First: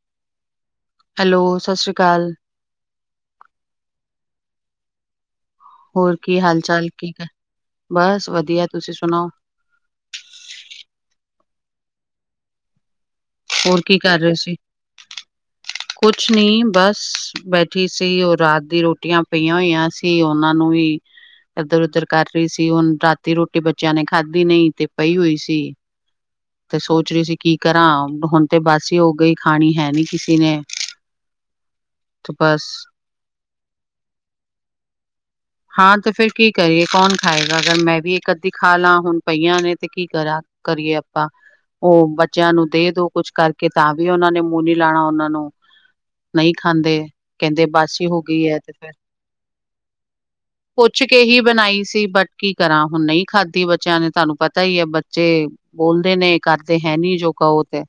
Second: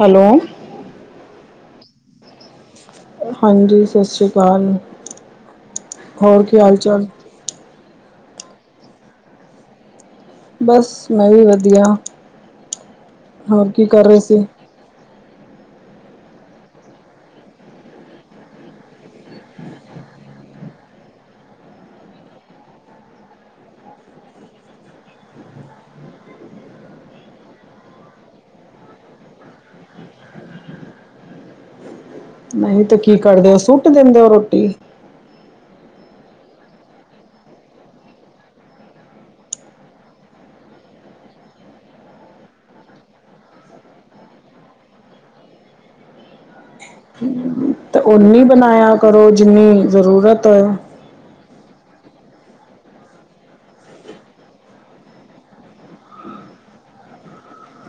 Hello. Hello, ਸਤਿ ਸ਼੍ਰੀ ਅਕਾਲ। ਹਾਂਜੀ, ਸਤਿ ਸ਼੍ਰੀ ਅਕਾਲ। ਹੋਰ ਕੀ ਹਾਲ ਚਾਲ? ਕੀ ਕਰ ਦੇ? ਬਸ ਵਧੀਆ ਤੁਸੀਂ ਸੁਣਾਓ! ਬਸ, ਮੈਂ ਵੀ ਵਧੀਆ, ਹੋਰ ਕੀ ਕਰ ਰਹੇ ਸੀ? ਕੁਛ ਨੀ, ਬਸ ਬੈਠੀ ਸੀ, ਉਹ ਰਾਤ ਦੀ ਰੋਟੀਆਂ ਪਈਆਂ ਹੋਈਆਂ ਸੀ ਉਹਨਾਂ ਨੂੰ ਵੀ ਇੱਧਰ ਉਧਰ ਕਰ ਰਹੀ ਸੀ, ਹੁਣ ਰਾਤੀ ਰੋਟੀ ਬੱਚਿਆਂ ਨੇ ਖਾਧੀ ਨਹੀਂ ਤੇ ਪਈ ਹੋਈ ਸੀ। ਤੇ ਸੋਚ ਰਹੀ ਸੀ ਕੀ ਕਰਾਂ? ਹੁਣ ਤੇ ਬਾਸੀ ਹੀ ਹੋ ਗਈ ਖਾਣੀ ਹੈ ਨੀ ਕਿਸੇ ਨੇ। ਤੇ ਬਸ ਨਹੀਂ ਤੇ ਕੀ ਕਰਦੇ ਓ ਸੁੂੱਟ ਦਿੰਦੇ ਹੋ ਰੋਟੀ? [inaudible] ਹਾਂ ਤੇ ਫੇਰ ਕੀ ਕਰੀਏ ਕੌਣ ਖਾਏਗਾ? ਅਗਰ ਮੈਂ ਵੀ ਇੱਕ ਅੱਧੀ ਖਾ ਲਾ, ਹੁਣ ਪਈਆਂ ਨੇ ਤੇ ਕੀ ਕਰਾਂ? ਕਰੀਏ ਆਪਾਂ ਓ ਬੱਚਿਆਂ ਨੂੰ ਦੇ ਦੋ ਕੁਛ ਕਰਕੇ, ਤਾਂ ਵੀ ਓਨਾਂ ਨੇ ਮੂੰ ਨੀ ਲਾਣਾ ਓਨਾਂ ਨੂੰ। ਨਈ ਖਾਂਦੇ। ਕੈਂਦੇ ਬਚ ਤੇ ਓਨੀ ਬਣਾਇਆ ਕਰੋ ਜਿੰਨੀ ਜ਼ਰੂਰਤ ਏ। ਪੁਛ ਕੇ ਈ ਬਣਾਈ ਸੀ, ਬਟ ਕੀ ਕਰਾਂ ਹੁਣ ਨ‌ਈ ਖਾਧੀ ਬੱਚਿਆਂ ਨੇ। ਤਾਨੂੰ ਪਤਾ ਈ ਐ ਬੱਚੇ ਬੋਲਦੇ ਨੇ ਕਰਦੇ ਹੈ ਨੀ ਜੋ ਕ‌ਓ ਤੇ,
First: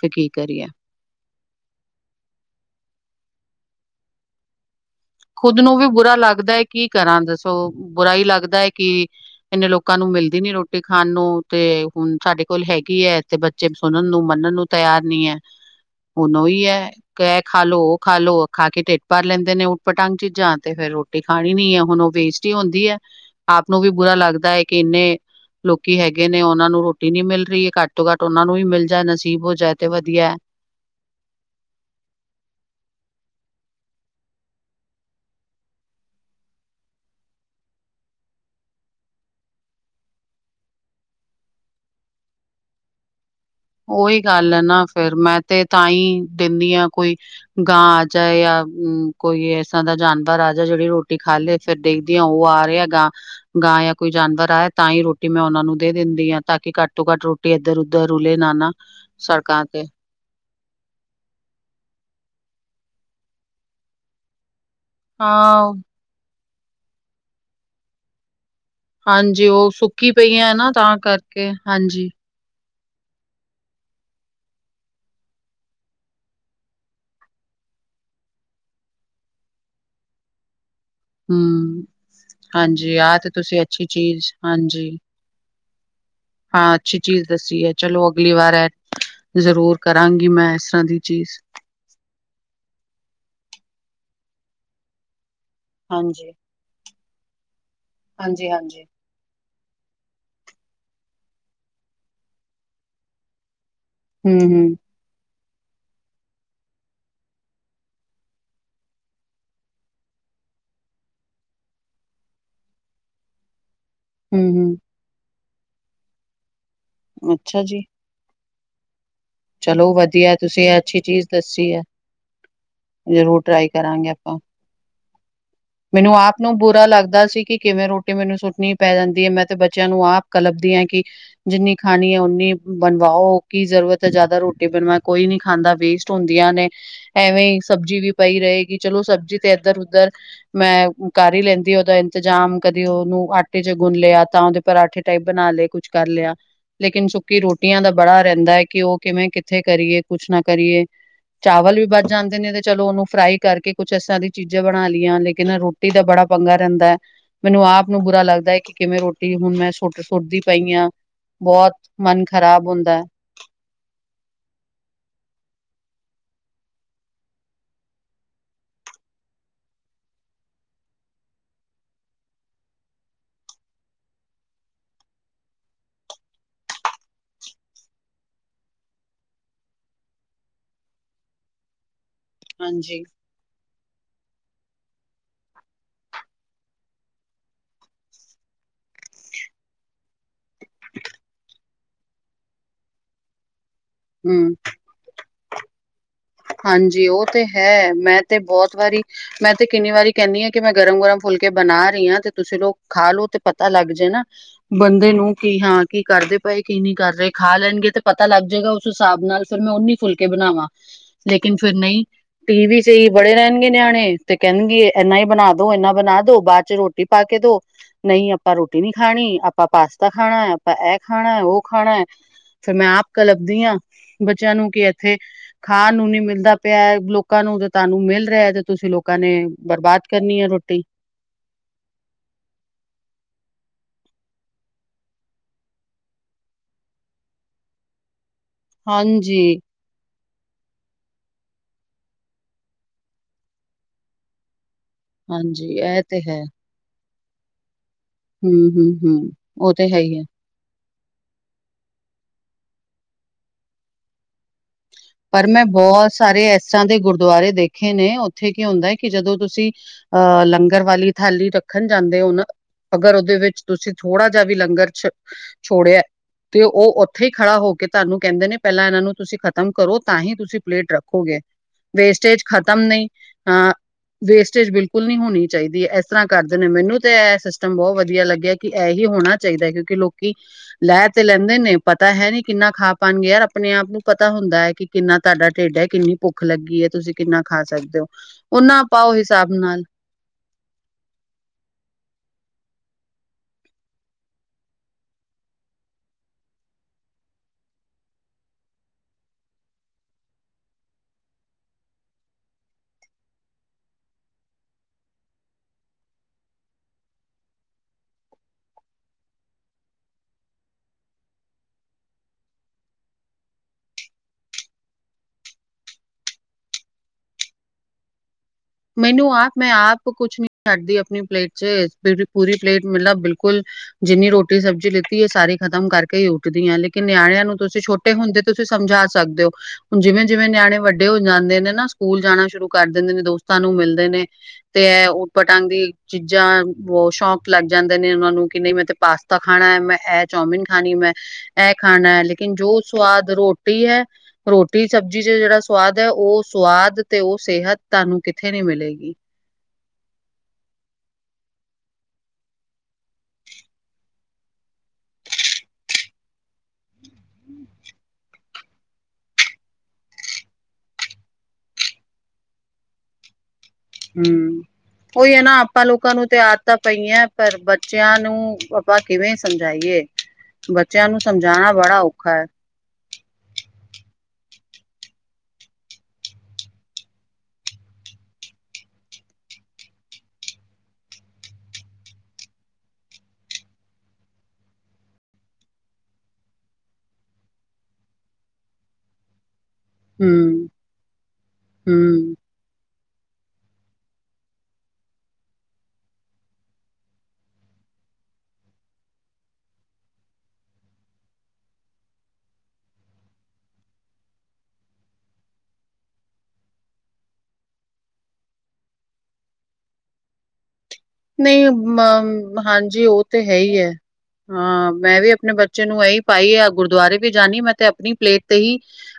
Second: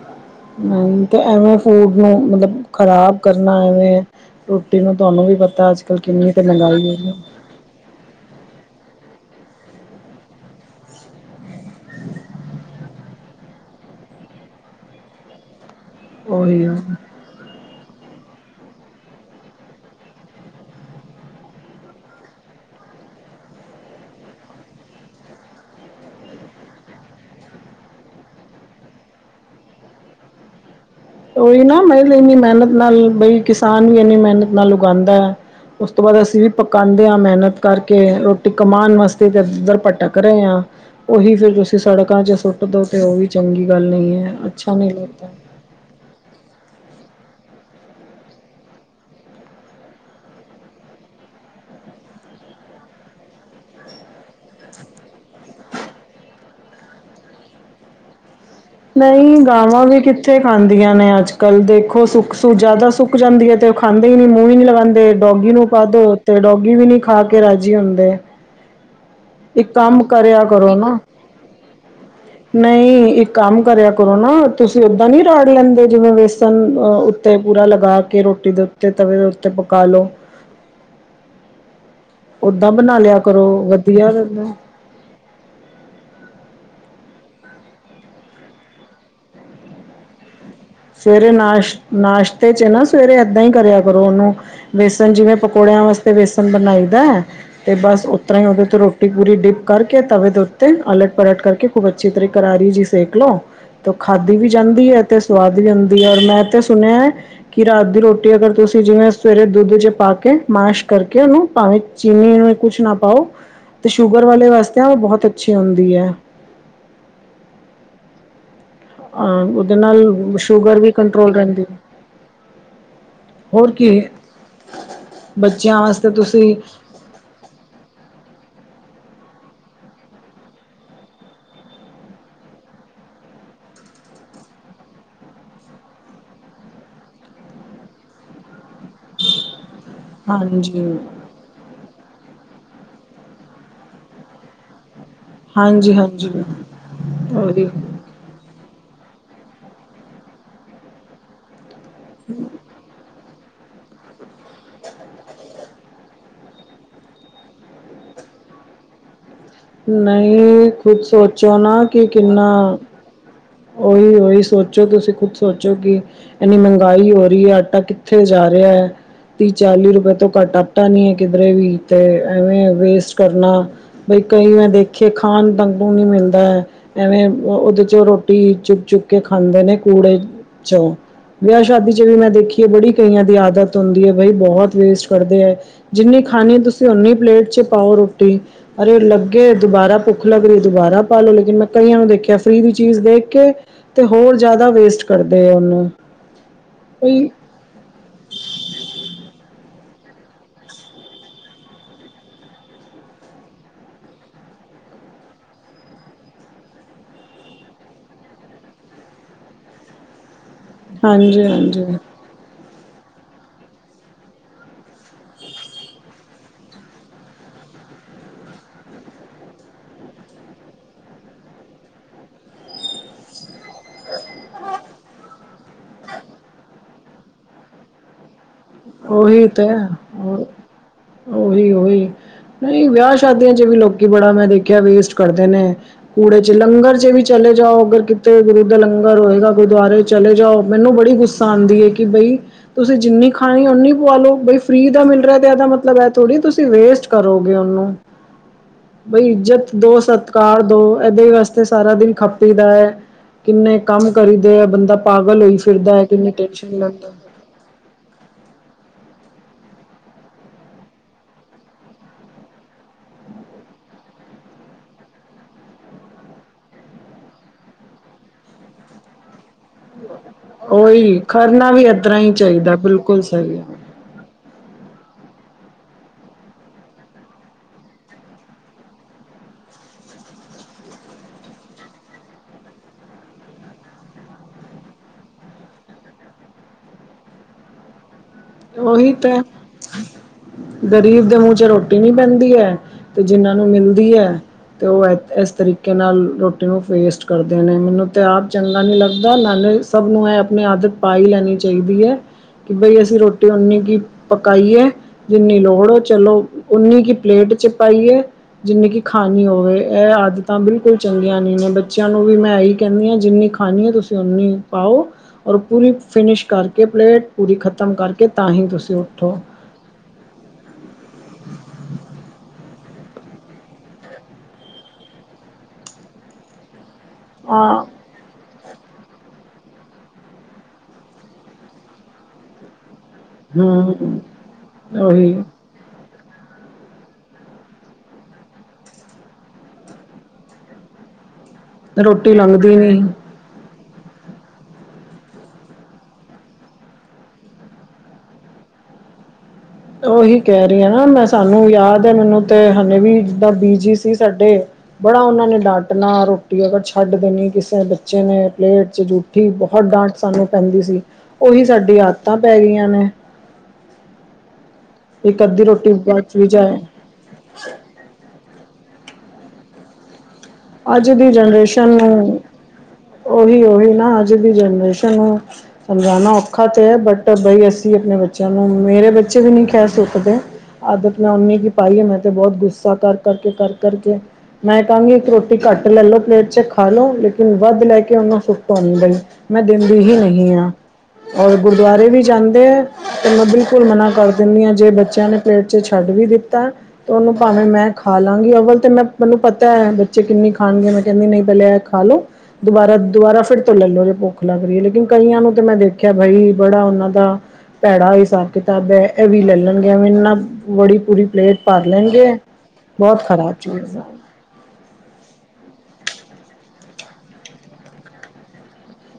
ਫੈ ਕੀ। ਕਰੀਏ ਹ ਤੇ ਐਵੇਂ ਫੂਡ ਨੂੰ ਮਤਲਬ ਖ਼ਰਾਬ ਕਰਨਾ ਐਵੇਂ ਰੋਟੀ ਨੂੰ ਤੁਆਨੂੰ ਵੀ ਪਤਾ ਅੱਜ ਕੱਲ ਕਿੰਨੀ ਕੀ ਮੰਗਾਈ ਏਨੀ। ਕਰਾਂ ਦੱਸੋ ਸੋ ਬੁਰਾ ਈ ਲੱਗਦਾ ਐ ਕੀ ਏਨੇ ਲੋਕਾਂ ਨੂੰ ਮਿਲਦੀ ਨੀ ਰੋਟੀ ਖਾਣ ਨੂੰ, ਤੇ ਹੁਣ ਸਾਡੇ ਕੋਲ ਹੈਗੀ ਐ ਤੇ ਬਚ ਚੇ ਸੁਣਨ ਨੂੰ ਮੰਨਣ ਨੂੰ ਤਿਆਰ ਨੀ ਐ। ਹੁਣ ਉਹੀ ਓਈ ਐ ਆ ਕਿ ਐ ਖਾ ਲੋੋ ਓ ਖਾ ਲੋ, ਖਾ ਕੇ ਢਿੱਡ ਭਰ ਲੈਂਦੇ ਨੇ ਓ। ਪਟੰਗ ਚੀਜ਼ਾਂ ਤੇ ਫੇਰ ਰੋਟੀ ਖਾਣੀ ਨੀ ਐ, ਹੁਣ ਓ ਵੇਸਟ ਈ ਹੁੰਦੀ ਐ। ਆਪ ਨੂੰ ਵੀ ਬੁਰਾ ਲੱਗਦਾ ਐ ਕਿ ਇੰਨੇ ਲੋਕੀ ਹੈਗੇ ਨੇ, ਓਨਾਂ ਨੂੰ ਰੋਟੀ ਨੀ ਮਿਲ ਰੀ। ਘੱਟ ਤੋਂ ਘੱਟ ਓਨਾ ਨੂੰ ਵੀ ਮਿਲ ਜਾਏ, ਨਸੀਬ ਹੋ ਜਾਏ ਤੇ ਵਧੀਆ। ਓਈ ਨਾ ਮ ਲਈ ਇੰਨੀ ਮੈਨਤ ਨਾਲ, ਬਈ ਕਿਸਾਨ ਵੀ ਐਨੀ ਮੈਨਤ ਨਾਲ ਉਗਾਂਦਾ ਐ। ਉਸ ਤੋਂ ਬਾਦ ਅਸੀਂ ਵੀ ਪਕਾਂਦੇ ਆਂ ਮੈਨਤ ਕਰਕੇ, ਰੋਟੀ ਕਮਾਣ ਵਾਸਤੇ ਤੇ ਏਧ ਓਧਰ ਭਟਕ ਰ‌ਏ ਆਂ। ਓਹੀ ਫੇਰ ਤੁਸੀਂ ਸੜਕਾਂ 'ਚ ਸੁੱਟ ਦੋ ਤੇ ਓ ਵੀ ਚੰਗੀ ਗੱਲ ਨ‌ਈ ਉਹੀ ਐ। ਗੱਲ ਹੈ ਅੱਛਾ ਨਾ ਨਈ ਫੇਰ ਲੱਗਦਾ। ਮੈਂ ਤੇ ਤਾਂਈਂ ਦਿੰਨੀ ਆਂ ਕੋਈ ਗਾ ਚਾਏ ਆ ਕੋਈ ਏਸਰਾਂ ਦਾ ਜਾਨਵਰ ਆ ਜਾਏ ਜੜੀ ਰੋਟੀ ਖਾ ਲੇ। ਫੇਰ ਦੇਖਦੀ ਆਂ, ਓ ਆ ਰਿਆ ਹੈਗਾ। ਗਾਂ ਜਾਂ ਕੋਈ ਜਾਨਵਰ ਆਏ ਤਾਂ ਈ ਰੋਟੀ ਮੈਂ ਓਨਾ ਨੂੰ ਦੇ ਦਿੰਦੀ ਆ। ਤਾਂ ਕੀ ਘੱਟੋ ਤੋਂ ਘੱਟ ਰੋਟੀ ਏਧਰ ਉੱਧਰ ਰੁਲ ਲੇ ਨਾਨਾ। ਨਈ ਗਾਂਵਾਂ ਵੀ ਕਿਥ ਕਿੱਥੇ ਖਾਂਦੀਆਂ ਨੇ ਅੱਜ-ਕੱਲ, ਦੇਖੋ ਸੁੱਕ ਸੁ ਜਾਦਾ ਸੁੱਕ ਜਾਂਦੀ ਏ। ਤੇ ਓ ਖਾਂਦੇ ਨੀ ਮੂੰ ਈ ਨੀ ਲਗਾਦ- ਤੇ ਡੋਗੀ ਨੂੰ ਹਾਂ ਪਾ ਦੋ ਤੇ ਡੋਗੀ ਵੀ ਨੀ ਖਾ ਕੇ ਰਾਜੀ ਹੁੰਦੇ। ਹਾਂਜੀ- ਓ ਇੱਕ ਕੰਮ ਸੁੱਕੀ ਪਈ ਕਰਿਆ ਐ ਨਾ ਤਾਂ ਕਰਕੇ ਹਾਂਜੀ। ਨਈ। ਇਕ ਕੰਮ ਕਰਿਆ ਕਰੋ ਨਾ। ਤੁਸੀਂ ਓਦਾਂ ਨੀ ਰਾੜ ਲੈਂਦੇ, ਜਿਵੇਂ ਵੇਸਨ ਅ ਉੱਤੇ ਪੂਰਾ ਲਗਾ ਕੇ ਰੋਟੀ ਏਦੇ ਦੇ ਉੱਤੇ ਤਵੇ ਦੇ ਉੱਤੇ ਪਕਾ ਲੋ। ਹੂੰ ਉੱਦਾਂ ਹਾਂਜੀ ਬਣਾ ਆ ਲਿਆ ਤੇ ਕਰੋ ਤੁਸੀਂ ਅੱਛੀ ਵਧੀਆ ਚੀਜ਼ ਰਹਿੰਦਾ ਹਾਂਜੀ। ਹਾਂ ਅੱਛੀ ਚੀਜ਼ ਦੱਸੀ ਐ, ਚਲੋ ਅਗਲੀ ਵਾਰ ਐ ਜ਼ਰੂਰ ਕਰਾਂਗੀ ਮੈਂ ਐਸ ਸਵੇਰੇ ਨਾਸ਼ ਨਾਸ਼ਤੇ, 'ਚ ਨਾ ਸਵੇਰੇ ਏਦਾਂ ਈ ਕਰਿਆ ਕਰੋ ਓਨੂੰ ਵੇਸਨ ਜਿਵੇਂ ਪਕੌੜਿਆਂ ਵਾਸਤੇ ਹਾਂਜੀ ਬੇਸਣ ਬਣਾਈ ਦਾ ਤੇ ਬਸ ਓਅ ਤਰ੍ਹਾਂ ਈ ਓਦੇ ਤੋਂ ਹਾਂਜੀ-ਹਾਂਜੀ, ਰੋਟੀ ਪੂਰੀ ਡਿਪ ਕਰਕੇ, ਤਵੇ ਦੇ ਉੱਤੇ ਅਲਟ ਪਲਟ ਕਰਕੇ ਖੂਬ ਅੱਛੀ ਤਰ੍ਹਾਂ ਕਰਾਰੀ ਜੀ ਸੇਕ ਲੋੋ। ਤੋ ਖਾਦੀ ਵੀ ਹੂੰ-ਹੂੰ, ਜਾਂਦੀ ਐ ਤੇ ਸਵਾਦ ਵੀ ਉਂਦੀ ਐ ਔਰ ਮੈਂ ਤੇ ਸੁਣਿਐ ਕੀ ਰਾਤ ਦੀ ਰੋਟੀ ਅਗਰ ਤੁਸੀਂ ਜਿਵੇਂ ਸਵੇਰੇ ਦੁੱਧ 'ਚ ਪਾ ਕੇ ਮੈਂਸ਼ ਕਰਕੇ ਓਨੂੰ ਭਾਵੇਂ ਚੀਨੀ ਵੀ ਕੁਛ ਨਾ ਪਾਓ। ਤੇ ਸ਼ੂਗਰ ਵਾਲੇ ਹੂੰ-ਹੂੰ, ਵਾਸਤੇ ਓ ਬਹੁਤ ਅੱਛੀ ਹੁੰਦੀ ਐ। ਅੱਛਾ ਜੀ। ਅ ਉਹਦੇ ਚੱਲੋ ਨਾਲ ਵਧੀਆ ਤੁਸੀਂ ਐ ਸ਼ੂਗਰ ਵੀ ਅੱਛੀ ਚੀਜ਼ ਕੰਟਰੋਲ ਰਹਿੰਦੀ ਦੱਸੀ ਹੈ। ਐ। ਜ਼ਰੂਰ ਟਰਾਈ ਹੋਰ ਕੀ ਕਰਾਂਗੇ ਆਪਾਂ। ਬੱਚਿਆਂ ਵਾਸਤੇ ਮੈਨੂੰ ਆਪ ਤੁਸੀਂ ਨੂੰ ਬੁਰਾ ਲੱਗਦਾ ਸੀ ਕਿ ਕਿਵੇਂ ਰੋਟ ਕਿ ਮੈਨੂੰ ਸੁੱਟਣੀ ਪੈ ਜਾਂਦੀ ਐ ਮੈਂ ਤੇ ਬੱਚਿਆਂ ਨੂੰ ਆਪ ਕਲੱਬਦੀ ਆ ਕੀ ਜਿੰਨੀ ਖਾਣੀ ਐ ਓਨੀ ਬਣਵਾਓ ਕੀ ਜ਼ਰੂਰਤ ਤੇ ਜ਼ਿਆਦਾ ਰੋਟੀ ਬਣਵਾ ਕੋਈ ਨੀ ਖਾਂਦਾ ਵੇਸਟ ਹੁੰਦੀਆਂ ਨੇ। ਐਵੇਂ ਈ ਸਬਜ਼ੀ ਵੀ ਪਈ ਰਹੇਗੀ, ਚਲੋ ਸਬਜ਼ੀ ਤੇ ਏਧਰ-ਉਧਰ ਹਾਂਜੀ ਮੈਂ ਕਰ ਈ ਲੈਂਦੀ ਉਹਦਾ ਇੰਤਜ਼ਾਮ ਕਦੀ ਉਹਨੂੰ ਆਟੇ ਚ ਗੁੰਨ ਲਿਆ ਤਾਂ ਉਹਦੇ ਪਰਾਂਠੇ ਟਾਈਪ ਬਣਾ ਲਏ ਕੁਛ ਹਾਂਜੀ ਕਰ ਹਾਂਜੀ ਲਿਆ। ਲੇਕਿਨ ਸੁੱਕੀ ਉਹੀ ਰੋਟੀਆਂ ਦਾ ਬੜਾ ਰਹਿੰਦਾ ਏ ਕਿਓ, ਕਿਵੇਂ, ਕਿੱਥੇ ਕਰੀਏ, ਕੁਛ ਨਾ ਕਰੀਏ, ਚਾਵਲ ਵੀ ਬਚ ਜਾਂਦੇ ਨੇ ਤੇ ਚਲੋ ਉਹਨੂੰ ਫਰਾਈ ਕਰਕੇ ਕੁਛ ਇਸ ਤਰ੍ਹਾਂ ਦੀ ਚੀਜ਼ਾਂ ਬਣਾ ਲਈਆਂ, ਲੇਕਿਨ ਰੋਟੀ ਰੋਟੀ ਦਾ ਬੜਾ ਪੰਗਾ ਰਹਿੰਦਾ, ਮੈਨੂੰ ਆਪ ਨੂੰ ਬੁਰਾ ਲੱਗਦਾ ਕਿ ਕਿਵੇਂ ਰੋਟੀ ਹੁਣ ਮੈਂ ਸੁੱਟ ਸੁੱਟਦੀ ਨਈ ਪਈ ਹਾਂ। ਕੁਛ ਸੋਚੋ ਬਹੁਤ ਨਾ ਕਿ ਮਨ ਕਿੰਨਾ ਖ਼ਰਾਬ ਹੁੰਦਾ ਹੈ ਓਹੀ- ਓਹੀ ਸੋਚੋ ਤੁਸੀਂ ਖੁਦ ਸੋਚੋ ਕਿ ਐਨੀ ਮਹਗਾਈ ਹੋ ਰਹੀ ਏ ਆਟਾ ਕਿੱਥੇ ਜਾ ਰਿਹਾ ਐ। ਤੀਹ-ਚਾਲੀ ਰੁਪਏ ਤੋਂ ਘੱਟ ਆਟਾ ਨਈ ਕਿਧਰੇ ਵੀ ਤੇ ਐਵੇਂ ਵੇਸਟ ਕਰਨਾ। ਬਈ ਕਈ ਮੈ ਦੇਖੇ ਖਾਣ ਡੰਗ ਨੂੰ ਨੀ ਮਿਲਦਾ ਐ। ਐਵੇਂ ਉਹਦੇ ਚੋਂ ਰੋਟੀ ਚੁੱਕ- ਚੁੱਕ ਕੇ ਖਾਂਦੇ ਨੇ ਕੂੜੇ ਚੋ, ਵਿਆਹ ਸ਼ਾਦੀ ਚ ਵੀ ਮੈਂ ਦੇਖੀਏ ਬੜੀ ਹਾਂਜੀ। ਕਈਆਂ ਦੀ ਆਦਤ ਹੁੰਦੀ ਹੈ ਬਾਈ ਬਹੁਤ ਵੇਸਟ ਕਰਦੇ ਐ ਜਿੰਨੀ ਖਾਣੀ ਤੁਸੀਂ ਓਨੀ ਪਲੇਟ ਚ ਪਾਓ ਰੋਟੀ ਅਰੇ ਲੱਗ ਗੇ, ਦੁਬਾਰਾ ਭੁੱਖ ਲੱਗ ਰਹੀ ਦੁਬਾਰਾ ਪਾ ਲਉ ਲੇਕਿਨ ਮੈਂ ਕਈਆਂ ਨੂੰ ਦੇਖਿਆ ਫਰੀ ਦੀ ਚੀਜ਼ ਦੇਖ ਕੇ ਤੇ ਹੋਰ ਹਮ ਜ਼ਿਆਦਾ ਵੇਸਟ ਕਰਦੇ ਐ ਉਨੂੰ ਹਾਂਜੀ ਓਹ ਤੇ ਹੈ ਮੈਂ ਤੇ ਬਹੁਤ ਵਾਰੀ ਮੈਂ ਤੇ ਕਿੰਨੀ ਵਾਰੀ ਕਹਿਨੀ ਐ ਕਿ ਮੈਂ ਗਰਮ-ਗਰਮ ਫੁਲਕੇ ਬਣਾ ਰਹੀ ਆ ਤੇ ਤੁਸੀਂ ਲੋ ਖਾ ਲਓ ਤੇ ਪਤਾ ਲੱਗ ਜੇ ਨਾ ਬੰਦੇ ਨੂੰ ਕੀ ਹਾਂ ਕੀ ਕਰਦੇ ਪਏ ਕੀ ਨਹੀਂ ਕਰ ਰਹੇ, ਖਾ ਲੈਣਗੇ ਤੇ ਪਤਾ ਲੱਗ ਜਾਏਗਾ ਉਸ ਹਿਸਾਬ ਨਾਲ ਫਿਰ ਮੈਂ ਉਨੀ ਫੁਲਕੇ ਬਣਾਵਾਂ, ਹਾਂਜੀ ਲੇਕਿਨ ਫਿਰ ਹਾਂਜੀ ਨਈ ਟੀ ਵੀ ਚ ਈ ਬੜੇ ਰਹਿਣਗੇ ਨਿਆਣੇ ਤੇ ਕਹਿਣਗੇ ਇੰਨਾ ਹੀ ਬਣਾ ਦੋ, ਇੰਨਾ ਬਣਾ ਦੋ ਬਾਅਦ ਚ ਰੋਟੀ ਪਾ ਕੇ ਦੋ ਨਈ ਆਪਾਂ ਰੋਟੀ ਨੀ ਖਾਣੀ ਆਪਾਂ ਪਾਸਤਾ ਖਾਣਾ ਆਪਾਂ ਐਹ ਖਾਣਾ, ਓਹ ਖਾਣਾ ਐ। ਫੇਰ ਮੈਂ ਆਪ ਕਲੱਪਦੀ ਆ। ਬੱਚਿਆਂ ਨੂੰ ਕਿ ਇੱਥੇ ਖਾਣ ਨੂੰ ਨੀ ਮਿਲਦਾ ਪਿਆ ਲੋਕਾਂ ਨੂੰ ਤੇ ਤੁਹਾਨੂੰ ਮਿਲ ਰਿਹਾ ਤੇ ਤੁਸੀਂ ਲੋਕਾਂ ਨੇ ਬਰਬਾਦ ਕਰਨੀ ਐ ਰੋਟੀ। ਉਹੀ-ਉਹੀ ਨਈ ਵਿਆਹ ਸ਼ਾਦੀਆਂ ਚ ਵੀ ਲੋਕੀ ਬੜਾ ਮੈਂ ਦੇਖਿਆ ਵੇਸਟ ਕਰਦੇ ਨੇ ਕੂੜੇ ਚ ਲੰਗਰ ਚ ਵੀ ਚਲੇ ਜਾਓ ਅਗਰ ਕਿਤੇ ਗੁਰੂ ਦਾ ਲੰਗਰ ਹਾਂਜੀ ਹੋਏਗਾ ਗੁਰਦੁਆਰੇ ਚਲੇ ਜਾਓ ਮੈਨੂੰ ਬੜੀ ਗੁੱਸਾ ਆਦੀ ਐ, ਕਿ ਬਈ ਤੁਸੀਂ ਜਿੰਨੀ ਖਾਣੀ ਉਨੀ ਪਆ ਲੋ ਬਈ ਫਰੀ ਦਾ ਮਿਲ ਰਿਹਾ ਤੇ ਇਹਦਾ ਹਾਂਜੀ ਮਤਲਬ ਇਹ ਐ ਤੇ ਥੋੜ੍ਹੀ ਹੈ ਤੁਸੀਂ ਵੇਸਟ ਕਰੋਗੇ ਉਹਨੂੰ ਹਮ ਹਮ ਹਮ ਬਈ ਉਹ ਇੱਜ਼ਤ ਤੇ ਦੋ ਹੈ ਹੀ ਹੈ ਸਤ -ਕਾਰ ਦੋ ਇਹਦੇ ਵਾਸਤੇ ਸਾਰਾ ਦਿਨ ਖੱਪੀਦਾ ਐ ਕਿੰਨੇ ਕੰਮ ਕਰੀਦੇ ਐ ਬੰਦਾ ਪਾਗਲ ਹੋਈ ਫਿਰਦਾ ਐ, ਕਿੰਨੀ ਟੈਨਸ਼ਨ ਲੈਂਦਾ। ਗੁਰੂਦੁਆਰੇ ਦੇਖੇ ਨੇ ਉੱਥੇ ਕੀ ਹੁੰਦਾ ਕਿ ਜਦੋਂ ਤੁਸੀਂ ਅਹ ਲੰਗਰ ਵਾਲੀ ਥਾਲੀ ਰੱਖਣ ਜਾਂਦੇ ਹੋ ਨਾ ਅਗਰ ਉਹਦੇ ਵਿੱਚ ਤੁਸੀਂ ਥੋੜਾ ਜਿਹਾ ਵੀ ਲੰਗਰ ਛ ਛੋੜਿਆ ਤੇ ਉਹ ਉੱਥੇ ਹੀ ਖੜਾ ਹੋ ਕੇ ਤੁਹਾਨੂੰ ਕਹਿੰਦੇ ਨੇ ਪਹਿਲਾਂ ਇਹਨਾਂ ਨੂੰ ਤੁਸੀਂ ਖ਼ਤਮ ਕਰੋ ਤਾਂ ਹੀ ਤੁਸੀਂ ਪਲੇਟ ਉਹੀ ਰੱਖੋਗੇ, ਕਰਨਾ ਵੀ ਏਦਾਂ ਹੀ ਵੇਸਟੇਜ ਚਾਹੀਦਾ ਖਤਮ ਨਈ ਬਿਲਕੁਲ ਸਹੀ ਆ ਅਹ ਵੇਸਟੇਜ ਬਿਲਕੁਲ ਨਈ ਹੋਣੀ ਚਾਈਦੀ ਐ, ਇਸ ਤਰ੍ਹਾਂ ਕਰਦੇ ਨੇ ਮੈਨੂੰ ਤੇ ਇਹ ਸਿਸਟਮ ਬੋਤ ਵਧੀਆ ਲੱਗਿਆ। ਕਿ ਇਹੀ ਹੋਣਾ ਚਾਈਦਾ ਕਿਉਂਕਿ ਲੋਕੀ ਲੈ ਤੇ ਲੈਂਦੇ ਨੇ ਪਤਾ ਹੈ ਨੀ ਕਿੰਨਾ ਖਾ ਪਾਣਗੇ ਯਾਰ ਆਪਣੇ ਆਪ ਨੂੰ ਪਤਾ ਹੁੰਦਾ ਹੈ ਕਿ ਕਿੰਨਾ ਤੁਹਾਡਾ ਢਿੱਡ ਹੈ ਕਿੰਨੀ ਭੁੱਖ ਲੱਗੀ ਹੈ ਤੁਸੀਂ ਕਿੰਨਾ ਖਾ ਸਕਦੇ ਹੋ ਉਹਨਾਂ ਉਹੀ ਪਾਓ ਤਾਂ ਹਿਸਾਬ ਨਾਲ ਗਰੀਬ ਦੇ ਮੂੰਹ ਚ ਰੋਟੀ ਨੀ ਪੈਂਦੀ ਹੈ ਤੇ ਜਿੰਨ੍ਹਾਂ ਨੂੰ ਮਿਲਦੀ ਹੈ ਤੇ ਉਹ ਇਸ ਤਰੀਕੇ ਨਾਲ ਰੋਟੀ ਨੂੰ ਵੇਸਟ ਕਰਦੇ ਨੇ ਮੈਨੂੰ ਤੇ ਆਪ ਚੰਗਾ ਨਹੀਂ ਲੱਗਦਾ ਨਾਲੇ ਸਭ ਨੂੰ ਇਹ ਆਪਣੀ ਆਦਤ ਪਾ ਹੀ ਲੈਣੀ ਚਾਹੀਦੀ ਹੈ ਕਿ [unintelligible] ਅਸੀਂ ਰੋਟੀ ਅਤੇ ਉਨੀੇ ਪਕਾਈਏ ਜਿੰਨੀ ਲੋੜ ਹੋ ਚਲੋ ਉਨੀ ਕੀ ਪਲੇਟ ਚ ਪਾਈਏ ਜਿੰਨੀ ਕਿ ਖਾਣੀ ਹੋਵੇ ਇਹ ਆਦਤਾਂ ਬਿਲਕੁਲ ਚੰਗੀਆਂ ਨਹੀਂ ਨੇ ਬੱਚਿਆਂ ਨੂੰ ਵੀ ਮੈਂ ਇਹੀ ਕਹਿੰਦੀ ਹਾਂ ਜਿੰਨੀ ਖਾਣੀ ਹੈ ਤੁਸੀਂ ਓਨੀ ਪਾਓ ਔਰ ਪੂਰੀ ਫਿਨਿਸ਼ ਕਰਕੇ ਪਲੇਟ ਪੂਰੀ ਖ਼ਤਮ ਕਰਕੇ ਕਿ ਤਾਂ ਹੀ ਤੁਸੀਂ ਮੈਨੂੰ ਉੱਠੋ ਆਪ ਮੈਂ ਆਪ ਕੁਛ ਨਹੀਂ ਛੱਡਦੀ ਆਪਣੀ ਪਲੇਟ ਚ ਪੂਰੀ ਪਲੇਟ ਮਤਲਬ ਬਿਲਕੁਲ ਜਿੰਨੀ ਰੋਟੀ ਸਬਜ਼ੀ ਲਿੱਤੀ ਹੈ ਸਾਰੀ ਖ਼ਤਮ ਕਰਕੇ ਹੀ ਉੱਠਦੀ ਆ ਲੇਕਿਨ ਨਿਆਣਿਆਂ ਨੂੰ ਤੁਸੀਂ ਆ ਛੋਟੇ ਛੌਟੇ ਹੁੰਦੇ ਤੁਸੀਂ ਸਮਝਾ ਸਕਦੇ ਹੋ ਹੁਣ ਜਿਵੇਂ ਜਿਵੇਂ ਨਿਆਣੇ ਵੱਡੇ ਹੋ ਜਾਂਦੇ ਨੇ ਨਾ ਸਕੂਲ ਜਾਣਾ ਸ਼ੁਰੂ ਕਰ ਦਿੰਦੇ ਨੇ ਦੋਸਤ ਸਾਨੂੰ ਮਿਲਦੇ ਹੂੰ, ਨੇ ਤੇ ਇਹ ਉਟ ਉਹੀ ਪਟੰਗ ਦੀ ਚੀਜ਼ਾਂ ਬਹੁਤ ਸ਼ੌਂਕ ਲੱਗ ਜਾਂਦੇ ਨੇ ਉਹਨਾਂ ਨੂੰ ਕਿ ਨਹੀਂ ਮੈਂ ਤੇ ਪਾਸਤਾ ਖਾਣਾ ਹੈ ਮੈਂ ਇਹ ਰਾਮਿਨ ਖਾਣੀਂ ਮੈਂ ਇਹ ਖਾਣਾ ਹੈ ਰੋਟੀ ਲੇਕਿਨ ਲੰਘਦੀ ਜੋ ਨੀ। ਸਵਾਦ ਰੋਟੀ ਰੋਟੀ ਹੈ ਰੋਟੀ ਸਬਜ਼ੀ ਚ ਜਿਹੜਾ ਸਵਾਦ ਹੈ ਉਹ ਸਵਾਦ ਤੇ ਉਹ ਸਿਹਤ ਤੁਹਾਨੂੰ ਕਿੱਥੇ ਨਹੀਂ ਮਿਲੇਗੀ ਉਹੀ ਕਹਿ ਰਹੀ ਹ ਨਾ ਮੈਂ ਸਾਨੂੰ ਯਾਦ ਹੈ ਮੈਨੂੰ ਤੇ ਹੇ ਵੀ ਜਿੱਦਾਂ ਬੀਜੀ ਸੀ ਸਾਡੇ ਬੜਾ ਉਹਨਾਂ ਨੇ ਡਾਟਣਾ ਰੋਟੀ ਅਗਰ ਛੱਡ ਦੇਣੀ ਕਿਸੇ ਬੱਚੇ ਨੇ ਪਲੇਟ ਚ ਜੂ ਠੀ ਬਹੁਤ ਡਾਂਟ ਸਾਨੂੰ ਪੈਂਦੀ ਸੀ ਉਹੀ ਸਾਡੀ ਆਦਤਾਂ ਪੈ ਗਈਆਂ ਨੇ ਹਮ ਉਹੀ ਹੈ ਇੱਕ ਨਾ ਅੱਧੀ ਆਪਾਂ ਰੋਟੀ ਲੋਕਾਂ ਬਾਅਦ ਨੂੰ ਚ ਤੇ ਵੀ ਆਦਤਾਂ ਜਾਏ। ਪਈਆਂ ਪਰ ਬੱਚਿਆਂ ਨੂੰ ਆਪਾਂ ਕਿਵੇਂ ਸਮਝਾਈਏ ਬੱਚਿਆਂ ਅੱਜ ਨੂੰ ਦੀ ਸਮਝਾਉਣਾ ਜਨਰੇਸ਼ਨ ਬੜਾ ਔਖਾ ਨੂੰ ਹੈ ਉਹੀ ਉਹੀ ਨਾ ਅੱਜ ਦੀ ਜਨਰੇਸ਼ਨ ਹੈ ਸਮਝਾਉਣਾ ਔਖਾ ਤਾਂ ਹੈ ਬਟ ਬਈ ਅਸੀਂ ਆਪਣੇ ਬੱਚਿਆਂ ਨੂੰ ਮੇਰੇ ਬੱਚੇ ਵੀ ਨਹੀਂ ਖਹਿ ਸੁੱਕਦੇ ਆਦਤ ਮੈਂ ਉਨੀ ਕੀ ਪਾਈ ਹੈ ਮੈਂ ਤੇ ਬਹੁਤ ਗੁੱਸਾ ਕਰ ਕਰਕੇ ਕਰ ਕਰਕੇ ਮੈਂ ਕਹਾਂਗੀ ਇੱਕ ਰੋਟੀ ਘੱਟ ਲੈ ਲੋ ਪਲੇਟ ਚ ਖਾਲੋ ਲੋ ਲੇਕਿਨ ਵੱਧ ਲੈ ਕੇ ਉਹਨੂੰ ਸੁੱਟੋ ਨੀ ਬਈ ਮੈਂ ਦਿੰਦੀ ਹੀ ਨਹੀਂ ਹੂੰ ਹਾਂ ਔਰ ਗੁਰਦੁਆਰੇ ਵੀ ਹੂੰ ਜਾਂਦੇ ਤਾਂ ਮੈਂ ਬਿਲਕੁਲ ਮਨਾ੍ਹ ਕਰ ਦਿੰਦੀ ਹਾਂ ਜੇ ਬੱਚਿਆਂ ਨੇ ਪਲੇਟ ਚ ਛੱਡ ਵੀ ਦਿੱਤਾ ਤੇ ਉਹਨੂੰ ਭਾਵੇਂ ਮੈਂ ਖਾ ਲਾਂਗੀ ਅਵਲ ਤੇ ਮੈਂ ਮੈਨੂੰ ਪਤਾ ਹੈ [unintelligible] ਕਿੰਨੀ ਖਾਣਗੇ ਮੈਂ ਕਹਿੰਦੀ ਨਹੀਂ ਪਹਿਲੇ ਇਹ ਖਾ ਲੋ ਦੁਬਾਰਾ ਦੁਬਾਰਾ ਫਿਰ ਤੋਂ ਲੈ ਲਓ ਜੇ ਭੁੱਖ ਲਗ ਰਹਿਏ ਲੇਕਿਨ ਕਈਆਂ ਨੂੰ ਤੇ ਮੈਂ ਦੇਖਿਆ ਬਾਈ ਬੜਾ ਉਹਨਾਂ ਦਾ ਭੈੜਾ ਹਿਸਾਬ ਕਿਤਾਬ ਹੈ ਇਹ ਵੀ ਲੈ ਲੈਣ ਗਿਆ ਮਨਾ ਬੜੀ ਪੂਰੀ ਪਲੇਟ ਨਹੀਂ ਭਰ ਲੈਂਗੇ ਮ ਹਾਂਜੀ ਬਹੁਤ ਉਹ ਤੇ ਖ਼ਰਾਬ ਹੀ ਚੀਜ਼ ਹੈ ਹਾਂ ਮੈਂ ਵੀ ਆਪਣੇ ਬੱਚੇ ਨੂੰ ਇਹੀ ਪਾਈ ਆ ਗੁਰਦੁਆਰੇ ਵੀ ਜਾਣੀ ਮੈਂ ਤੇ ਆਪਣੀ ਪਲੇਟ ਤੇ ਹੀ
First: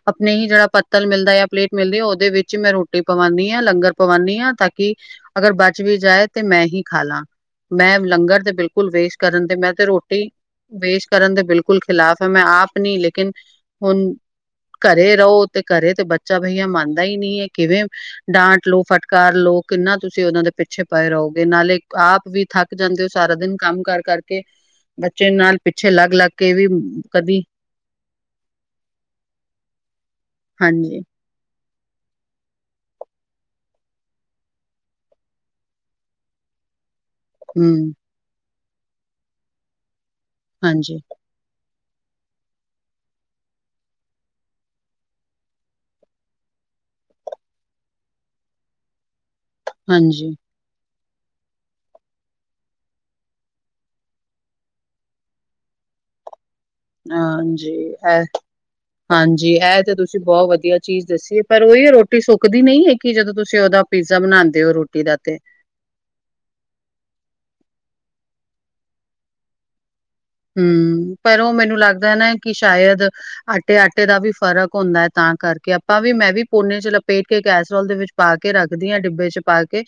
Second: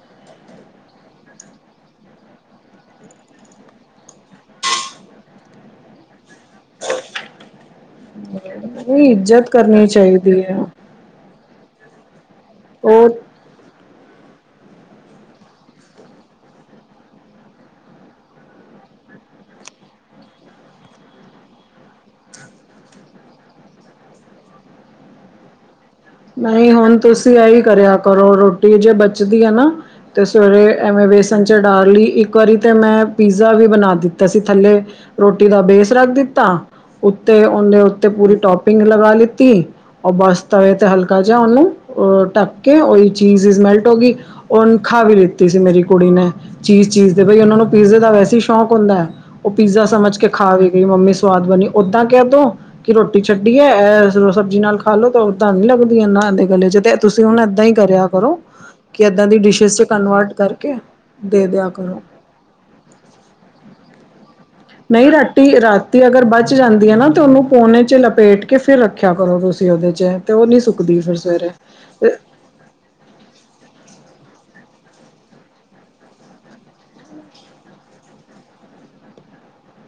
ਆਪਣੇ ਹੀ ਜਿਹੜਾ ਪੱਤਲ ਮਿਲਦਾ ਜਾਂ ਪਲੇਟ ਮਿਲਦੀ ਉਹਦੇ ਵਿੱਚ ਮੈਂ ਰੋਟੀ ਪਵਾਉਂਦੀ ਹਾਂ ਲੰਗਰ ਪਵਾਉਂਦੀ ਹਾਂ ਤਾਂ ਕਿ। ਅਗਰ ਬਚ ਵੀ ਜਾਏ ਤੇ ਮੈਂ ਹੀ। ਖਾ ਲਾ ਮੈਂ ਲੰਗਰ ਤੇ ਬਿਲਕੁਲ ਨਹੀਂ ਵੇਸਟ ਕਰਨ ਇੱਜ਼ਤ ਤੇ ਮੈਂ ਤੇ ਕਰਨੀ ਰੋਟੀ। ਚਾਹੀਦੀ ਹੈ ਵੇਸਟ ਕਰਨ ਦੇ ਬਿਲਕੁਲ ਖਿਲਾਫ਼ ਹੈ ਮੈਂ ਆਪ ਨਹੀਂ ਉਹ ਲੇਕਿਨ ਹੁਣ। ਘਰੇ ਰਹੋ ਤੇ ਘਰੇ ਤੇ ਬੱਚਾ ਬਈਆ ਮੰਨਦਾ ਹੀ ਨਹੀ ਹੈ ਕਿਵੇਂ ਡਾਂਟ ਲਓ ਫਟਕਾਰ ਲੋਓ ਕਿੰਨਾ ਤੁਸੀਂ ਉਹਨਾਂ ਦੇ ਪਿੱਛੇ ਪਾਏ ਰਹੋਗੇ ਨਾਲੇ। ਆਪ ਵੀ ਥੱਕ ਜਾਂਦੇ ਹੋ ਸਾਰਾ ਦਿਨ ਕੰਮ ਕਰ ਕਰਕੇ ਬੱਚੇ ਨਾਲ। ਪਿੱਛੇ ਲੱਗ-ਲੱਗ ਕੇ ਵੀ ਨਹੀਂ ਹੁਣ ਤੁਸੀਂ ਕਦੀ ਇਹੀ ਕਰਿਆ ਕਰੋ ਰੋਟੀ ਜੇ ਬਚਦੀ ਐ ਨਾ ਤੇ ਸਵੇਰੇ ਹਾਂਜੀ ਐਵੇਂ ਵੇਸਟ ਸੰਚਰ ਡਾਰ ਲਈ ਇੱਕ ਵਾਰੀ ਤਾਂ ਮੈਂ ਪੀਜ਼ਾ ਵੀ ਬਣਾ ਦਿੱਤਾ ਸੀ ਥੱਲੇ ਰੋਟੀ ਦਾ ਬੇਸ ਰੱਖ ਦਿੱਤਾ। ਉੱਤੇ ਉਨੇ ਹੂੰ ਉੱਤੇ ਪੂਰੀ ਟੋਪਿੰਗ ਲਗਾ ਲਿੱਤੀ ਓ ਬਸ ਤਵੇ ਤੇ ਹਾਂਜੀ, ਹਲਕ ਉਹਨੂੰ ਅਹ ਢੱਕ ਕੇ ਉਹੀ ਚੀਜ਼ ਇਜ਼ ਮੈਲਟ ਹੋ ਗਈ। ਉਨੇ ਖਾ ਵੀ ਲਿੱਤੀ ਸੀ ਮੇਰੀ ਕੁੜੀ ਨੇ। ਚੀਜ਼-ਚੀਜ਼ ਦੇ ਬਈ ਉਨਾਂ ਨੂੰ ਪੀਜ਼ੇ ਦਾ ਵੈਸੇ ਈ ਸ਼ੌਕ ਹੁੰਦਾ। ਓ ਪੀਜ਼ਾ ਸਮਝ ਕੇ ਹਾਂਜੀ। ਖਾ ਵੀ ਗਈ ਮੰਮੀ ਸਵਾਦ ਬਣੀ। ਓਦਾਂ ਕੈਂਦਾ ਕਿ ਰੋਟੀ ਛੱਡੀ ਐ-ਐ ਸਬਜ਼ੀ ਨਾਲ ਖਾ ਲੋ ਤਾਂ ਉਦਾਂ ਨੀ ਲੱਗਦ ਈਆਂ ਨ ਦੇ ਗਲੇ 'ਚ ਤੇ ਤੁਸੀਂ ਹੁਣ ਏਦਾਂ ਹੀ ਹਾਂਜੀ ਕਰਿਆ ਹੈ। ਕਰੋ ਕਿ ਏਦਾਂ ਦੀ ਹਾਂਜੀ ਡਿਸ਼ਿਸ ਐ ਚ ਤਾਂ ਤੁਸੀਂ ਕਨਵਰਟ ਬਹੁਤ ਕਰਕੇ ਵਧੀਆ ਚੀਜ਼ ਦੱਸੀ ਏ ਦੇ ਪਰ ਦਿਆ ਉਹੀ ਹੈ ਕਰੋ ਰੋਟੀ ਸੁੱਕਦੀ ਨਈ ਹੈਗ ਕਿ ਜਦੋਂ ਤੁਸੀਂ ਉਦਾ ਪੀਜ਼ਾ ਬਣਾਂਣੇ। ਨਈ ਰਾਤੀ ਰਾਤ ਰਾਤੀਂ ਅਗਰ ਬੱਚ ਜਾਂਦੀ ਐ ਨਾ ਤਾਂ ਉਨੂੰ ਪੋਨੇ 'ਚ ਲਪੇਟ ਕੇ ਫਿਰ ਰੱਖਿਆ ਕਰੋ ਤੁਸੀਂ ਉਦੇ 'ਚ ਤੇ ਓ ਨਈ ਸੁੱਕਦੀ ਫਿਰ ਸਵੇਰੇ ਅ ਕੀ ਸ਼ਾਇਦ ਆਟੇ-ਆਟੇ ਦਾ ਵੀ ਫਰਕ ਹੁੰਦਾ ਐ ਤਾਂ ਕਰਕੇ ਆਪਾਂ ਵੀ ਮੈਂ ਵੀ ਪੋਨੇ 'ਚ ਲਪੇਟ ਕੇ ਕੈਸਰੋਲ ਦੇ ਵਿੱਚ ਪਾ ਕੇ ਰੱਖਦੀ ਹਾਂ ਡਿੱਬੇ 'ਚ ਪਾ ਕੇ।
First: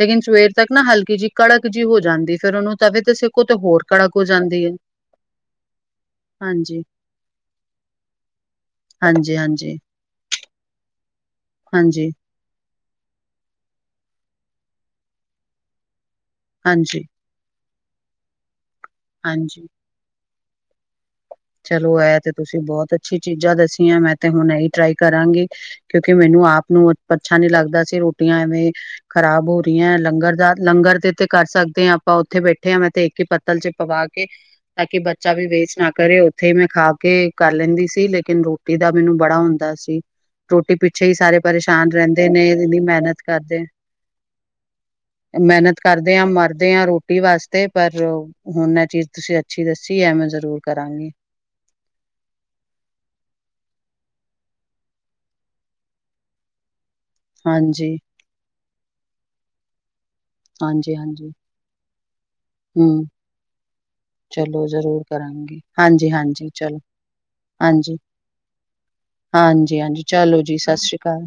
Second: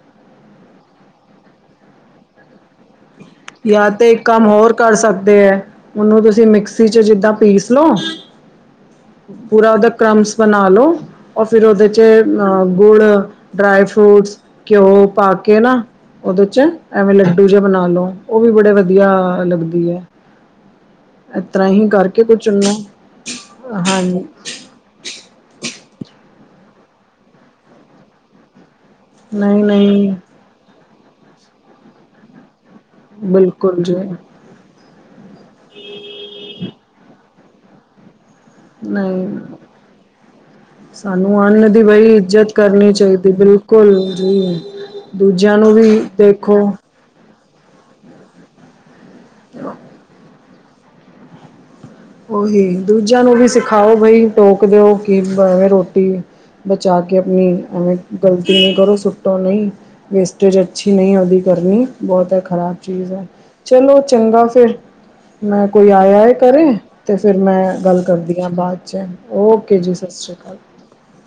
ਲੇਕਿਨ ਸਵੇਰ ਤੱਕ ਨਾ ਹਲਕੀ ਜਿਹੀ ਕੜਕ ਜਿਹੀ ਹੋ ਜਾਂਦੀ ਫੇਰ ਉਨੂੰ ਤਵੇ ਤਾਂ ਸ ਜਾਂ ਤੇ ਇੱਕ ਕੰਮ ਹੋਰ ਕਰ ਸਕਦੇ ਐ ਉਨੂੰ ਤੁਸੀਂ ਹਾਂਜੀ, ਮਿਕਸੀ 'ਚ ਜਿੱਦਾਂ ਪੀਸ ਲਓ। ਹਾਂਜੀ, ਹਾਂਜੀ। ਪੂਰਾ ਉਦਾ ਕ੍ਰਮਸ ਬਣਾ ਲੋੋ ਔਰ ਫਿਰ ਉਦੇ 'ਚ ਹਾਂਜੀ, ਅ ਗੁੜ ਡਰਾਈ ਫਰੂਟਸ ਘਿਓ ਪਾ ਕੇ ਨਾ ਉਦੇ 'ਚ ਹਾਂਜੀ, ਐਵੇਂ ਲੱਡੂ ਜਿਹੇ ਬਣਾ ਲੋ ਓ ਵੀ ਬੜੇ ਵਧੀਆ ਹਾਂਜੀ। ਲੱਗਦੀ ਏ। ਚਲੋ ਇਹ ਤੇ ਕੁਛ ਤੁਸੀਂ ਉਹਨੂੰ ਬੋਤ ਅੱਛੀ ਚੀਜ਼ਾਂ ਦੱਸੀਆਂ ਮੈਂ ਹਾਂਜੀ ਤੇ ਹੁਣੇ ਈ ਟਰਾਈ ਕਰਾਂਗੀ ਕਿਉਂਕਿ ਮੈਨੂੰ ਆਪ ਨੂੰ ਅੱਛਾ ਨੀ ਲੱਗਦਾ ਸੀ ਰੋਟੀਆਂ ਐਵੇਂ ਖਰਾਬ ਹੋ ਨਹੀਂ ਰਈ ਆਂ ਨਹੀਂ ਲੰਗਰ ਦਾ ਲੰਗਰ ਦੇ ਤੇ ਕਰ ਸਕਦੇ ਹਾਂ ਆਪਾਂ ਉੱਥੇ ਬੈਠੇ ਹਾਂ ਮੈਂ ਦੇ ਕੇ ਪੱਤਲ 'ਚ ਬਿਲਕੁਲ ਜੀ ਪਵਾ ਕੇ ਤਾਂ ਕਿ ਬੱਚਾ ਵੀ ਵੇਸਟ ਨਾ ਕਰੇ ਉੱਥੇ ਮੈਂ ਖਾ ਕੇ ਕਰ ਲੈਂਦੀ ਸੀ ਲੇਕਿਨ ਰੋਟੀ ਰੋਟੀ ਦਾ ਮੈਨੂੰ ਨਹੀਂ ਬੜਾ ਹੁੰਦਾ ਸੀ। ਰੋਟੀ ਪਿੱਛੇ ਹੀ ਸਾਰੇ ਸਾਨੂੰ ਅੰਨ ਦੀ ਪਰੇਸ਼ਾਨ ਬਈ ਰੈਂਦੇ ਨੇ ਇੱਜ਼ਤ ਇਨੀ ਕਰਨੀ ਮਿਹਨਤ ਚਾਹੀਦੀ ਕਰਦੇ। ਬਿਲਕੁਲ ਜੀ ਦੂਜਿਆਂ ਨੂੰ ਮਿਹਨਤ ਵੀ ਕਰਦੇ ਹਾਂ ਦੇਖੋ ਮਰਦੇ ਹਾਂ ਰੋਟੀ ਰੋਟੀ ਵਾਸਤੇ ਪਰ ਹੁਣ ਨਾ ਚੀਜ਼ ਤੁਸੀਂ ਅੱਛੀ ਦੱਸੀ ਐ ਮੈਂ ਜ਼ਰੂਰ ਕਰਾਂਗੀ। ਉਹੀ ਦੂਜਿਆਂ ਨੂੰ ਵੀ ਸਿਖਾਓ ਬਈ ਟੋਕ ਦਿਓ ਕਿਵੇਂ [unintelligible] ਰੋਟੀ ਬਚਾ ਕੇ ਆਪਣੀ ਹਾਂਜੀ ਐਵੇਂ ਗਲਤੀ ਨਈ ਕਰੋ ਸੁੱਟੋ ਨਈ ਵੇਸ ਅੱਛੀ ਹਾਂਜੀ ਨਈ ਹਾਂਜੀ ਉਦੀ ਕਰਨੀ ਬੋਤ ਐ ਖ਼ਰਾਬ ਹਮ ਚੀਜ਼ ਐ। ਚਲੋ ਚੰਗਾ ਚਲੋ ਫਿਰ ਜ਼ਰੂਰ ਕਰਾਂਗੀ ਮੈਂ ਕੋਈ ਹਾਂਜੀ ਆਇਆ ਹਾਂਜੀ ਕਰੇ। ਚਲੋ ਤੇ ਫਿਰ ਮੈਂ ਹਾਂਜੀ ਗੱਲ ਕਰਦੀ ਆਂ ਬਾਦ 'ਚ ਓਕੇ ਹਾਂਜੀ ਜੀ ਹਾਂਜੀ ਸਤਿ ਸ਼੍ਰੀ ਚਲੋ ਅਕਾਲ। ਜੀ ਸਤਿ ਸ਼੍ਰੀ ਅਕਾਲ।